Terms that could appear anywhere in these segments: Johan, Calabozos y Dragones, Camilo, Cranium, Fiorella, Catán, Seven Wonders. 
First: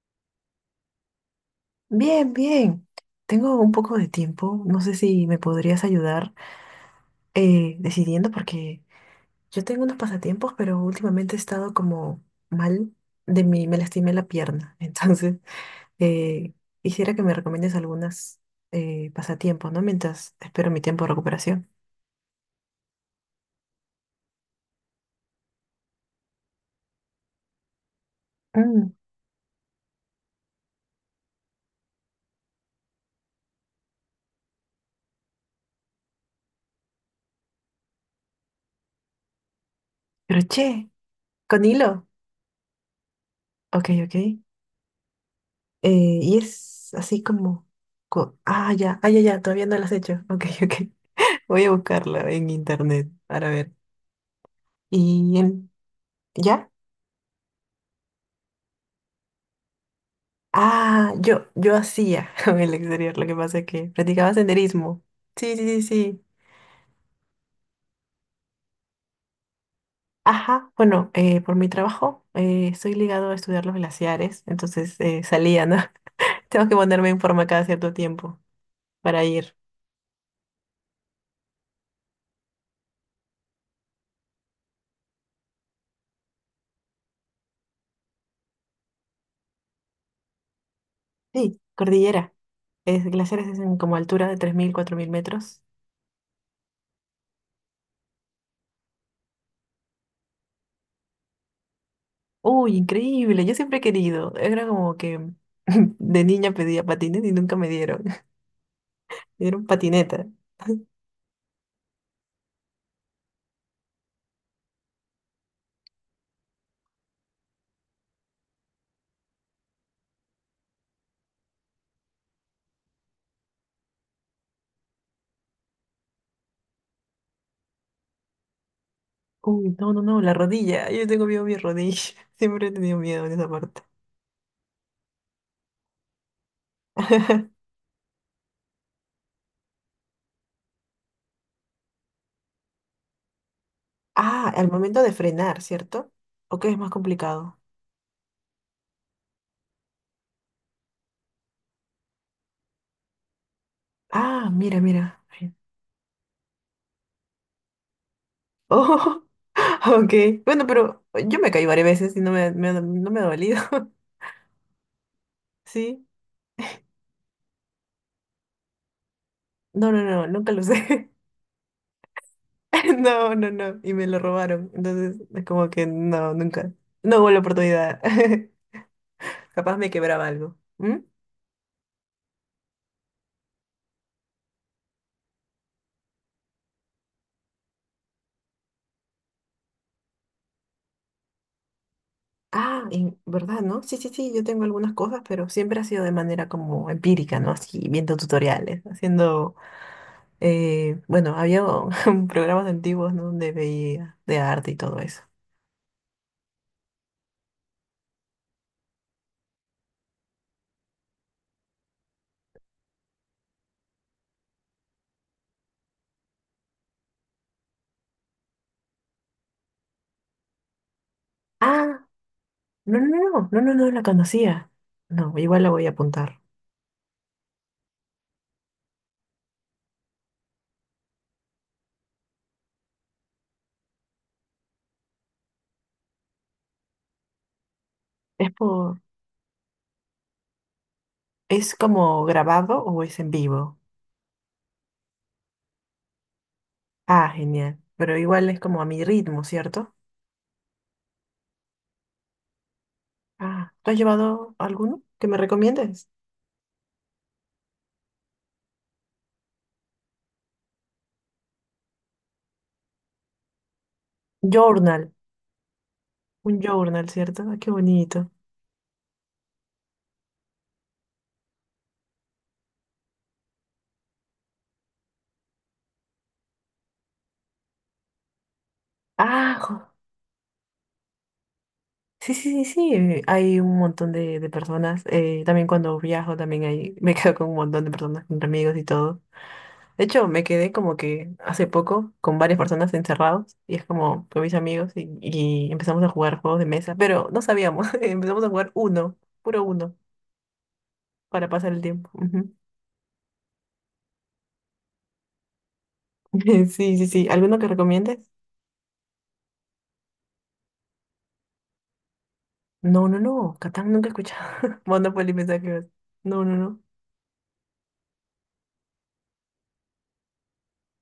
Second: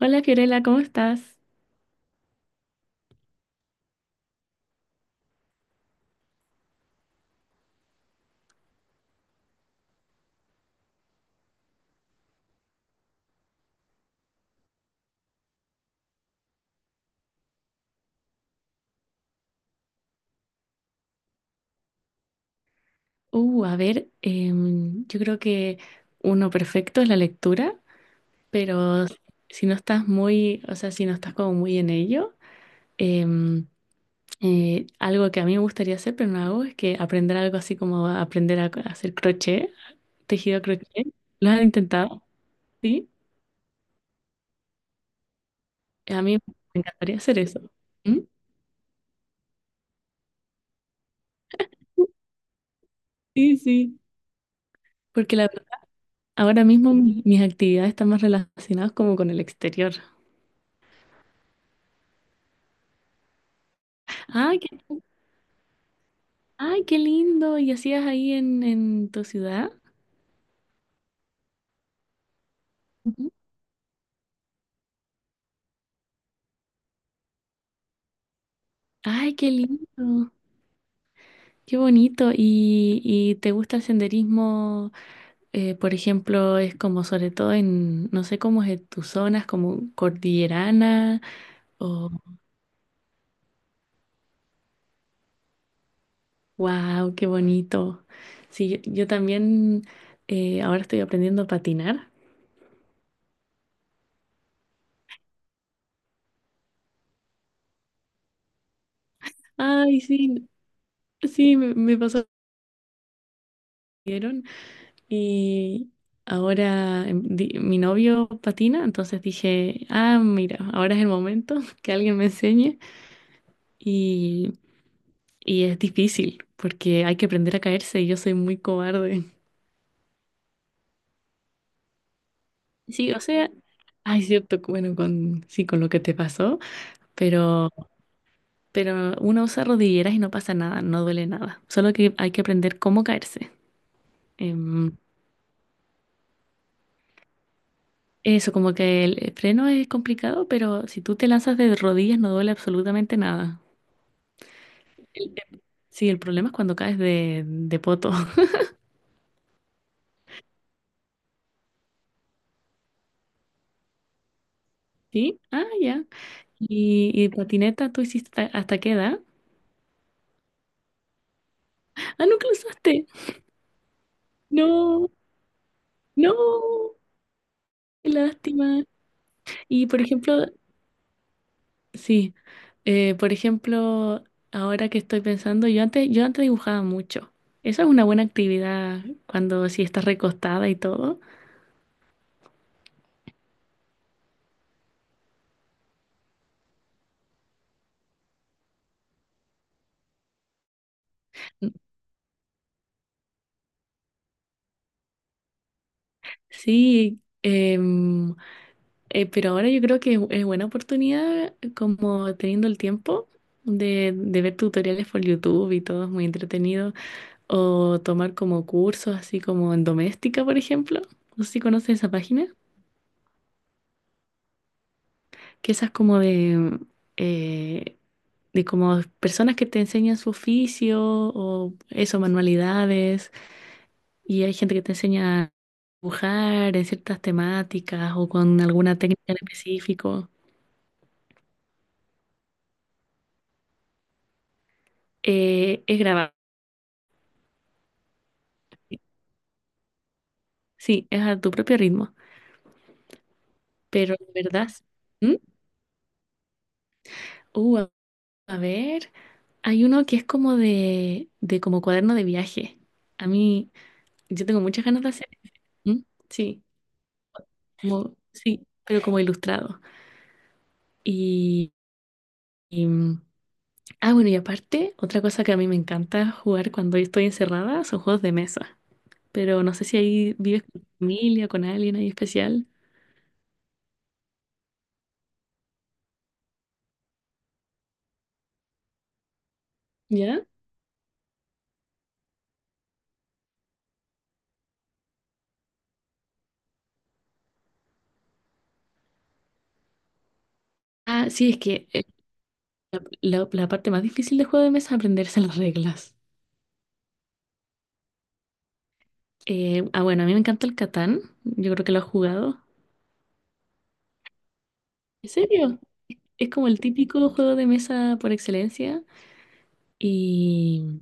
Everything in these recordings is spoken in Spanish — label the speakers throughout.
Speaker 1: Hola Fiorella, ¿cómo estás?
Speaker 2: Bien, bien. Tengo un poco de tiempo. No sé si me podrías ayudar decidiendo porque yo tengo unos pasatiempos, pero últimamente he estado como mal de mí, me lastimé la pierna. Entonces, eh, quisiera que me recomiendes algunas pasatiempos, ¿no? Mientras espero mi tiempo de recuperación.
Speaker 1: Yo creo que uno perfecto es la lectura,
Speaker 2: Mm,
Speaker 1: pero si no estás muy, o sea, si no estás como muy en ello, em, algo que a mí me gustaría hacer, pero no hago, es que aprender algo así como aprender a hacer crochet, tejido
Speaker 2: crochet,
Speaker 1: crochet. ¿Lo has
Speaker 2: con hilo.
Speaker 1: intentado? Sí,
Speaker 2: Ok, ok.
Speaker 1: a
Speaker 2: Y
Speaker 1: mí me
Speaker 2: es
Speaker 1: encantaría
Speaker 2: así
Speaker 1: hacer eso.
Speaker 2: como...
Speaker 1: ¿Mm?
Speaker 2: ah, ya, ah, ya, ya, todavía no lo has hecho. Ok, ok. Voy a buscarla en internet para
Speaker 1: Sí,
Speaker 2: ver.
Speaker 1: sí. Porque
Speaker 2: Y él,
Speaker 1: ahora
Speaker 2: ¿ya?
Speaker 1: mismo mis actividades están más relacionadas como con el exterior.
Speaker 2: Ah, yo hacía en el exterior, lo que pasa es que practicaba
Speaker 1: Ah,
Speaker 2: senderismo. Sí, sí, sí, sí.
Speaker 1: ay, qué lindo. ¿Y hacías ahí en tu ciudad?
Speaker 2: Ajá, bueno, por mi trabajo estoy ligado
Speaker 1: Ujú.
Speaker 2: a estudiar los glaciares, entonces salía, ¿no? Tengo que ponerme en forma cada cierto tiempo para
Speaker 1: Ay, qué
Speaker 2: ir.
Speaker 1: lindo. Qué bonito. ¿Y te gusta el senderismo? Por ejemplo, es como sobre todo en, no sé cómo es en tus zonas, como cordillerana.
Speaker 2: Sí,
Speaker 1: O,
Speaker 2: cordillera. Es, glaciares es en como altura de 3000 4000 metros.
Speaker 1: wow, qué bonito. Sí, yo también ahora estoy aprendiendo a patinar.
Speaker 2: Uy, increíble, yo siempre he querido. Era como que de niña pedía patines y nunca me dieron. Me dieron
Speaker 1: Ay,
Speaker 2: patineta.
Speaker 1: sí, sí, me pasó. Y ahora mi novio patina, entonces dije, ah, mira, ahora es el momento que alguien me enseñe. Y, y es difícil porque hay que aprender a caerse y yo soy muy cobarde.
Speaker 2: Uy, no, no, no, la rodilla. Yo tengo miedo a mi rodilla. Siempre he tenido
Speaker 1: Sí, o
Speaker 2: miedo en esa
Speaker 1: sea,
Speaker 2: parte.
Speaker 1: hay cierto, que, bueno, sí, con lo que te pasó, pero, pero uno usa rodilleras y no pasa nada, no duele nada. Solo que hay que aprender cómo caerse.
Speaker 2: Ah, al
Speaker 1: Em,
Speaker 2: momento de frenar, ¿cierto? ¿O qué es más complicado?
Speaker 1: Eso, como que el freno es complicado, pero si tú te lanzas de rodillas no duele absolutamente nada.
Speaker 2: Ah, mira, mira. Ay.
Speaker 1: Sí, el problema es cuando caes de poto.
Speaker 2: Oh, ok. Bueno, pero yo me caí varias veces y no me ha dolido.
Speaker 1: ¿Sí? Ah, ya.
Speaker 2: ¿Sí?
Speaker 1: ¿Y patineta tú hiciste hasta qué edad?
Speaker 2: No, no, no, nunca lo usé.
Speaker 1: Ah, nunca lo usaste.
Speaker 2: No, no, no. Y me lo robaron.
Speaker 1: No,
Speaker 2: Entonces, es como que no, nunca.
Speaker 1: no,
Speaker 2: No hubo la oportunidad.
Speaker 1: qué lástima.
Speaker 2: Capaz
Speaker 1: Y
Speaker 2: me
Speaker 1: por
Speaker 2: quebraba
Speaker 1: ejemplo,
Speaker 2: algo. ¿Mm?
Speaker 1: sí, por ejemplo, ahora que estoy pensando, yo antes dibujaba mucho. Esa es una buena actividad cuando si estás recostada y todo.
Speaker 2: Ah, en verdad, ¿no? Sí, sí, sí, yo tengo algunas cosas, pero siempre ha sido de manera como empírica, ¿no? Así, viendo tutoriales, bueno, había programas antiguos, ¿no? Donde veía de arte y todo eso.
Speaker 1: Sí, pero ahora yo creo que es buena oportunidad, como teniendo el tiempo, de ver tutoriales por YouTube y todo es muy entretenido. O tomar como cursos, así como en doméstica, por ejemplo. No sé si conoces
Speaker 2: Ah,
Speaker 1: esa página,
Speaker 2: no, no, no, no, no, no la conocía. No, igual la
Speaker 1: que
Speaker 2: voy
Speaker 1: esa
Speaker 2: a
Speaker 1: es como
Speaker 2: apuntar.
Speaker 1: eh, de como personas que te enseñan su oficio o eso, manualidades. Y hay gente que te enseña a dibujar en ciertas temáticas o
Speaker 2: Es
Speaker 1: con alguna
Speaker 2: por,
Speaker 1: técnica en específico.
Speaker 2: ¿Es como grabado o es en vivo?
Speaker 1: Es grabado.
Speaker 2: Ah, genial. Pero igual es como a mi ritmo, ¿cierto?
Speaker 1: Sí, es a tu propio ritmo.
Speaker 2: Ah, ¿tú has
Speaker 1: Pero de
Speaker 2: llevado
Speaker 1: verdad,
Speaker 2: alguno que me
Speaker 1: ¿Mm?
Speaker 2: recomiendes?
Speaker 1: uh, a a ver, hay uno que es como de como cuaderno de viaje. A mí, yo tengo muchas ganas de
Speaker 2: Journal,
Speaker 1: hacer. ¿Mm?
Speaker 2: un
Speaker 1: Sí,
Speaker 2: journal, ¿cierto? Ah, qué
Speaker 1: como,
Speaker 2: bonito.
Speaker 1: sí, pero como ilustrado. Y, y, mm, ah, bueno, y aparte, otra cosa que a mí me encanta jugar cuando yo estoy encerrada son juegos de mesa.
Speaker 2: Ah,
Speaker 1: Pero no sé
Speaker 2: jo-
Speaker 1: si ahí vives con tu familia, con alguien ahí
Speaker 2: sí, sí, sí,
Speaker 1: especial.
Speaker 2: sí. Hay un montón de personas. También cuando viajo, también hay, me quedo con un montón de personas, con amigos y todo. De hecho, me
Speaker 1: ¿Ya?
Speaker 2: quedé como que hace poco con varias personas encerrados y es como con mis amigos y empezamos a jugar juegos de mesa, pero no sabíamos. Empezamos a jugar uno, puro uno,
Speaker 1: Ah,
Speaker 2: para
Speaker 1: sí, es
Speaker 2: pasar el
Speaker 1: que
Speaker 2: tiempo. Ujú.
Speaker 1: la parte más difícil de juego de mesa es aprenderse las reglas.
Speaker 2: Sí, sí, sí. ¿Alguno que recomiendes?
Speaker 1: Bueno, a mí me encanta el Catán. Yo creo que lo has jugado.
Speaker 2: No, no, no. Catán nunca he escuchado.
Speaker 1: ¿En
Speaker 2: Monopoly, pensaba que
Speaker 1: serio?
Speaker 2: ibas- no,
Speaker 1: Es
Speaker 2: no,
Speaker 1: como el
Speaker 2: no.
Speaker 1: típico juego de mesa por excelencia. Y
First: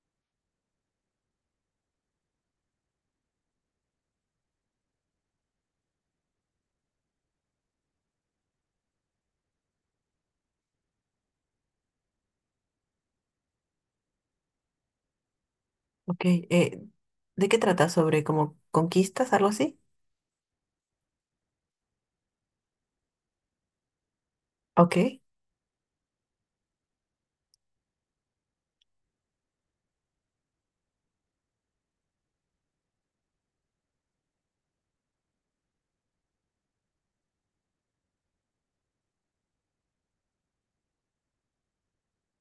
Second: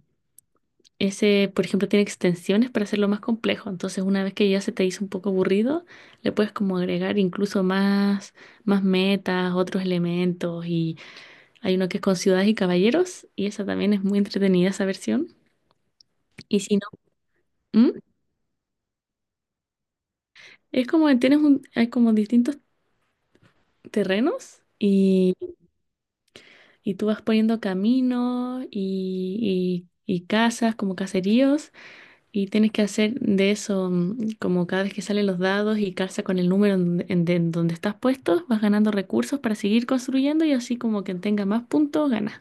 Speaker 1: ese, por ejemplo, tiene extensiones para hacerlo más complejo. Entonces, una vez que ya se te hizo un poco aburrido, le puedes como agregar incluso más, más metas, otros elementos. Y hay uno que es con ciudades y caballeros. Y esa también es muy entretenida, esa versión.
Speaker 2: Ok,
Speaker 1: Y si no,
Speaker 2: ¿de qué trata?
Speaker 1: ¿Mm?
Speaker 2: ¿Sobre como conquistas, algo así?
Speaker 1: Es como que tienes un, hay como distintos terrenos.
Speaker 2: Ok.
Speaker 1: Y y tú vas poniendo caminos y casas como caseríos y tienes que hacer de eso mm, como cada vez que salen los dados y calza con el número en donde estás puesto, vas ganando recursos para seguir construyendo y así como quien tenga más puntos gana.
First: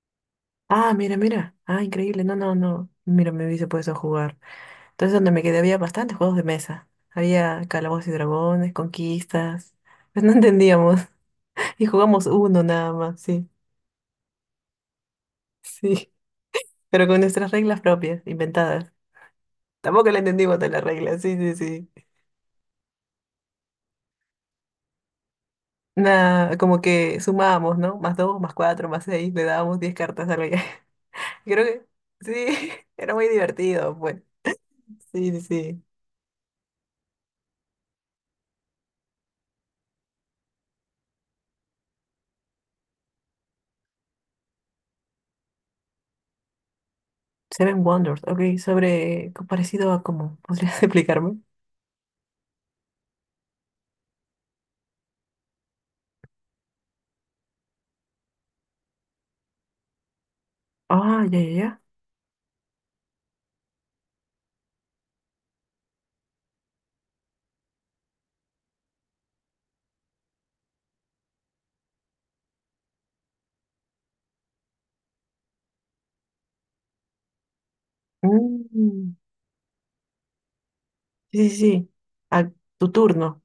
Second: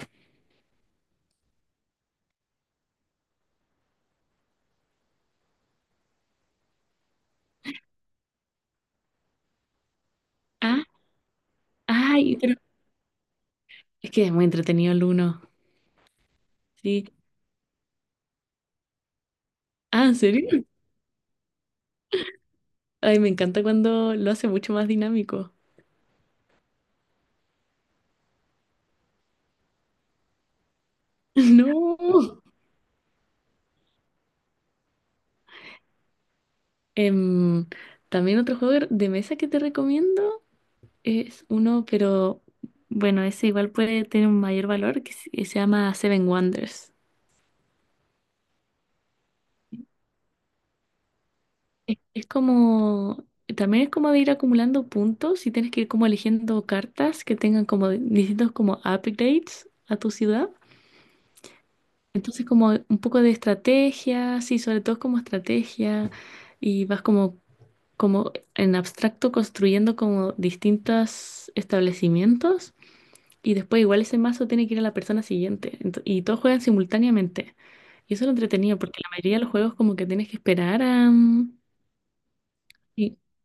Speaker 2: Ah, mira, mira. Ah, increíble. No, no, no. Mira, me hubiese puesto a jugar. Entonces, donde me quedé había bastantes juegos de mesa. Había Calabozos y Dragones, conquistas. Pues no
Speaker 1: Ah,
Speaker 2: entendíamos. Y jugamos
Speaker 1: ay, pero
Speaker 2: uno nada más, sí.
Speaker 1: es que es muy entretenido el uno.
Speaker 2: Sí.
Speaker 1: Sí.
Speaker 2: Pero con nuestras reglas propias, inventadas.
Speaker 1: Ah,
Speaker 2: Tampoco
Speaker 1: ¿en
Speaker 2: le entendimos
Speaker 1: serio?
Speaker 2: de las reglas, sí, sí, sí.
Speaker 1: Ay, me encanta cuando lo hace mucho más dinámico.
Speaker 2: Nada, como que sumábamos, ¿no? Más dos, más cuatro, más seis, le dábamos 10 cartas a alguien. Creo que
Speaker 1: No.
Speaker 2: sí, era muy divertido, pues. Sí, sí, sí.
Speaker 1: Em, También otro juego de mesa que te recomiendo. Es uno, pero bueno, ese igual puede tener un mayor valor que se llama Seven Wonders.
Speaker 2: Seven Wonders, ok, sobre parecido a cómo, ¿podrías explicarme?
Speaker 1: Es como, también es como de ir acumulando puntos y tienes que ir como eligiendo cartas que tengan como distintos como upgrades a tu ciudad.
Speaker 2: Ah, ya, ya, ya.
Speaker 1: Entonces como un poco de estrategia, sí, sobre todo como estrategia y vas como, como en abstracto construyendo como distintos establecimientos. Y después igual ese mazo tiene que ir a la persona siguiente. Y todos juegan simultáneamente. Y eso es lo entretenido, porque la
Speaker 2: Mm,
Speaker 1: mayoría de los juegos como que tienes que esperar a...
Speaker 2: sí,
Speaker 1: mm,
Speaker 2: sí, sí. A tu
Speaker 1: sí,
Speaker 2: turno.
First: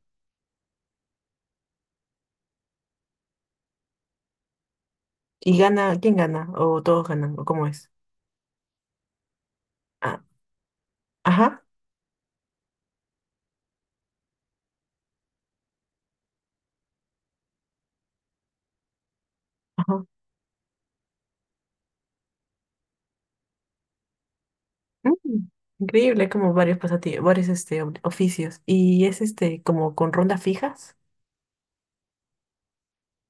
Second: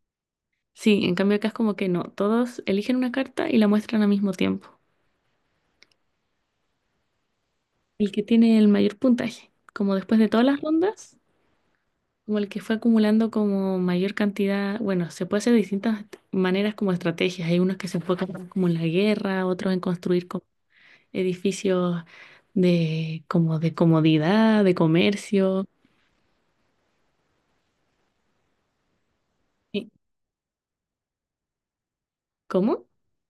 Speaker 1: sí, en cambio acá es como que no. Todos eligen una carta y la muestran al mismo tiempo.
Speaker 2: ¿Y gana? ¿Quién gana? ¿O todos ganan? ¿O cómo es?
Speaker 1: El que tiene el mayor puntaje, como después
Speaker 2: Ah,
Speaker 1: de todas las rondas,
Speaker 2: ajá,
Speaker 1: como el que fue acumulando como mayor cantidad, bueno, se puede hacer de distintas maneras como estrategias. Hay unos que se enfocan más como en la guerra, otros en
Speaker 2: ajá.
Speaker 1: construir como edificios de como de comodidad, de
Speaker 2: Mm,
Speaker 1: comercio.
Speaker 2: increíble, hay como varios pasatiempos varios este, oficios. Y es este,
Speaker 1: Eh,
Speaker 2: como
Speaker 1: ¿Cómo?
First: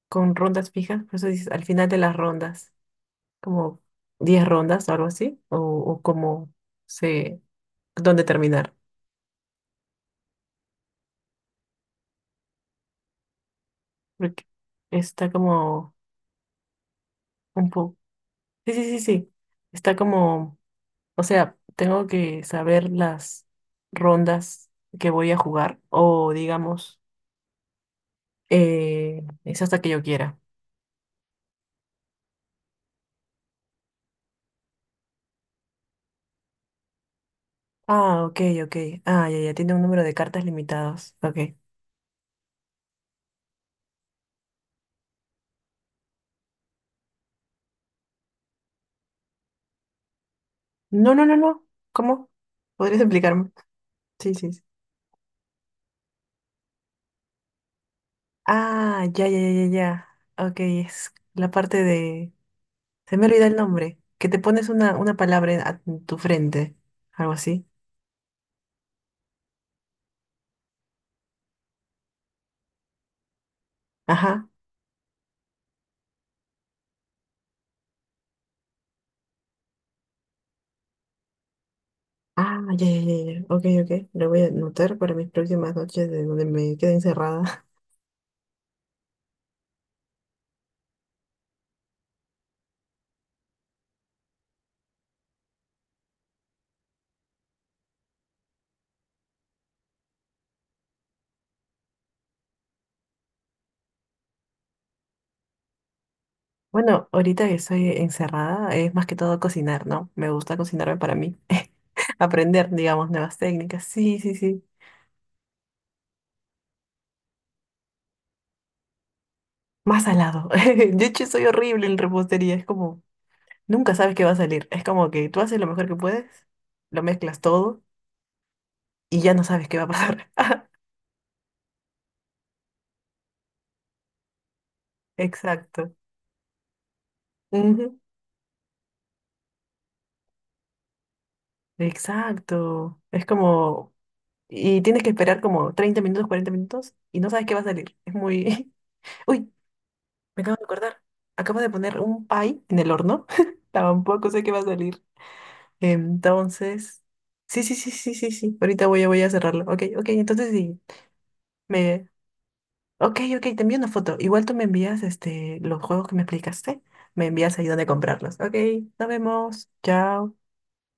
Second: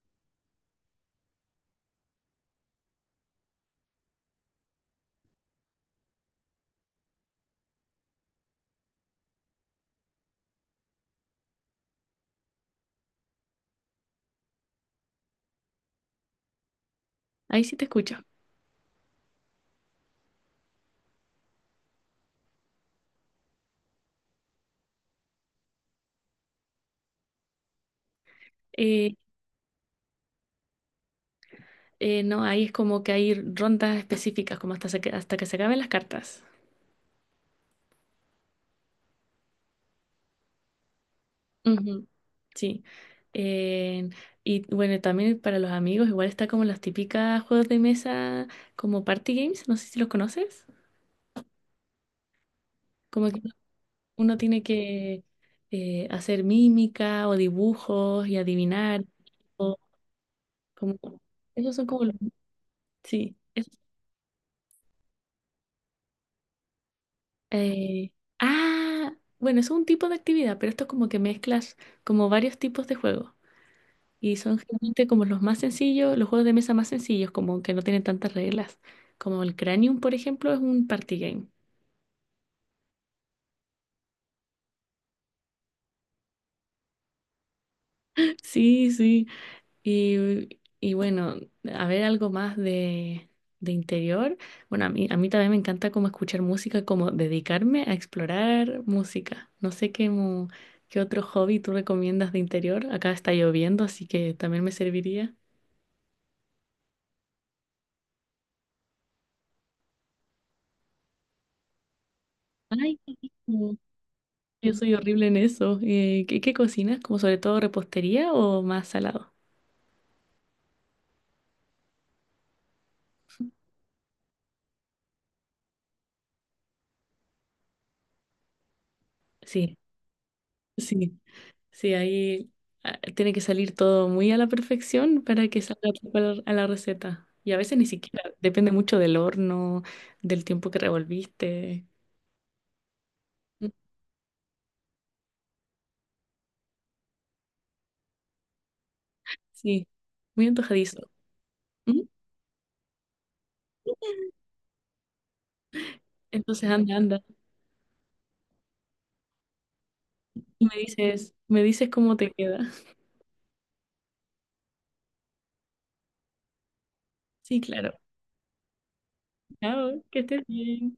Speaker 2: con rondas fijas, por eso dices, al final de las rondas. Como 10 rondas o algo así, o cómo se, dónde terminar, porque está como
Speaker 1: Ahí
Speaker 2: un
Speaker 1: sí te
Speaker 2: poco,
Speaker 1: escucho.
Speaker 2: sí, sí, sí, sí, está como, o sea, tengo que saber las rondas que voy a jugar, o digamos,
Speaker 1: Eh,
Speaker 2: es hasta que yo quiera.
Speaker 1: no, ahí es como que hay rondas específicas, como hasta, hasta que se acaben las cartas.
Speaker 2: Ah, ok, ok, ah, ya, ya, tiene un número de cartas limitados, ok.
Speaker 1: Ujú, sí. Eh, y bueno, también para los amigos, igual está como las típicas juegos de mesa, como party games, no sé si los conoces.
Speaker 2: No, no, no, no, ¿cómo? ¿Podrías
Speaker 1: Como que
Speaker 2: explicarme? Sí,
Speaker 1: uno
Speaker 2: sí, sí.
Speaker 1: tiene que hacer mímica o dibujos y adivinar.
Speaker 2: Ah, ya, ya, ya, ya,
Speaker 1: O
Speaker 2: ya. Ok,
Speaker 1: como,
Speaker 2: es la
Speaker 1: esos
Speaker 2: parte
Speaker 1: son como los...
Speaker 2: de se me
Speaker 1: Sí.
Speaker 2: olvida el nombre. Que te pones una palabra en, a tu frente. Algo así.
Speaker 1: Eh, ah, bueno, es un tipo de actividad, pero esto es como que mezclas como varios tipos de juegos. Y
Speaker 2: Ajá.
Speaker 1: son generalmente como los más sencillos, los juegos de mesa más sencillos, como que no tienen tantas reglas. Como el Cranium, por ejemplo, es un party game.
Speaker 2: Ah, ya, ya, ya, ya. Ok, ok. Lo voy a anotar para mis próximas noches de donde me quede encerrada.
Speaker 1: Sí, sí. Bueno, a ver algo más de interior. Bueno, a mí también me encanta como escuchar música, como dedicarme a explorar música. No sé qué, qué otro hobby tú recomiendas de interior. Acá está lloviendo, así que también me serviría.
Speaker 2: Bueno, ahorita que estoy encerrada es más que todo cocinar, ¿no? Me gusta cocinarme para mí. Aprender,
Speaker 1: Ay,
Speaker 2: digamos,
Speaker 1: qué
Speaker 2: nuevas
Speaker 1: rico.
Speaker 2: técnicas. Sí, sí, sí.
Speaker 1: Yo soy horrible en eso. Qué cocinas? ¿Como sobre todo repostería o más salado?
Speaker 2: Más salado. De hecho, soy horrible en repostería. Es como, nunca sabes qué va a salir. Es como que tú haces lo mejor que puedes, lo mezclas todo y ya no sabes qué
Speaker 1: Sí,
Speaker 2: va a pasar.
Speaker 1: sí. Sí, ahí ah, tiene que salir todo muy a la perfección para que salga
Speaker 2: Exacto.
Speaker 1: tal cual a la receta. Y a veces ni
Speaker 2: Ujú,
Speaker 1: siquiera, depende mucho del horno, del tiempo que revolviste.
Speaker 2: exacto. Es
Speaker 1: Mm,
Speaker 2: como... Y tienes que esperar como 30 minutos, 40 minutos y no sabes qué va a salir. Es muy... Uy,
Speaker 1: sí,
Speaker 2: me
Speaker 1: muy
Speaker 2: acabo de acordar.
Speaker 1: antojadizo.
Speaker 2: Acabo de poner
Speaker 1: Mm,
Speaker 2: un pie en el horno. Tampoco sé qué va a salir.
Speaker 1: entonces anda,
Speaker 2: Entonces...
Speaker 1: anda,
Speaker 2: Sí, sí, sí, sí, sí, sí. Ahorita voy a, voy a cerrarlo. Ok, ok. Entonces
Speaker 1: y
Speaker 2: sí.
Speaker 1: me dices
Speaker 2: Me...
Speaker 1: cómo te queda.
Speaker 2: Ok, ok. Te envío una foto. Igual tú me envías este, los juegos que me explicaste. Me envías
Speaker 1: Sí,
Speaker 2: ahí donde
Speaker 1: claro.
Speaker 2: comprarlos. Ok, nos vemos.
Speaker 1: Chao, que
Speaker 2: Chao.
Speaker 1: estés bien.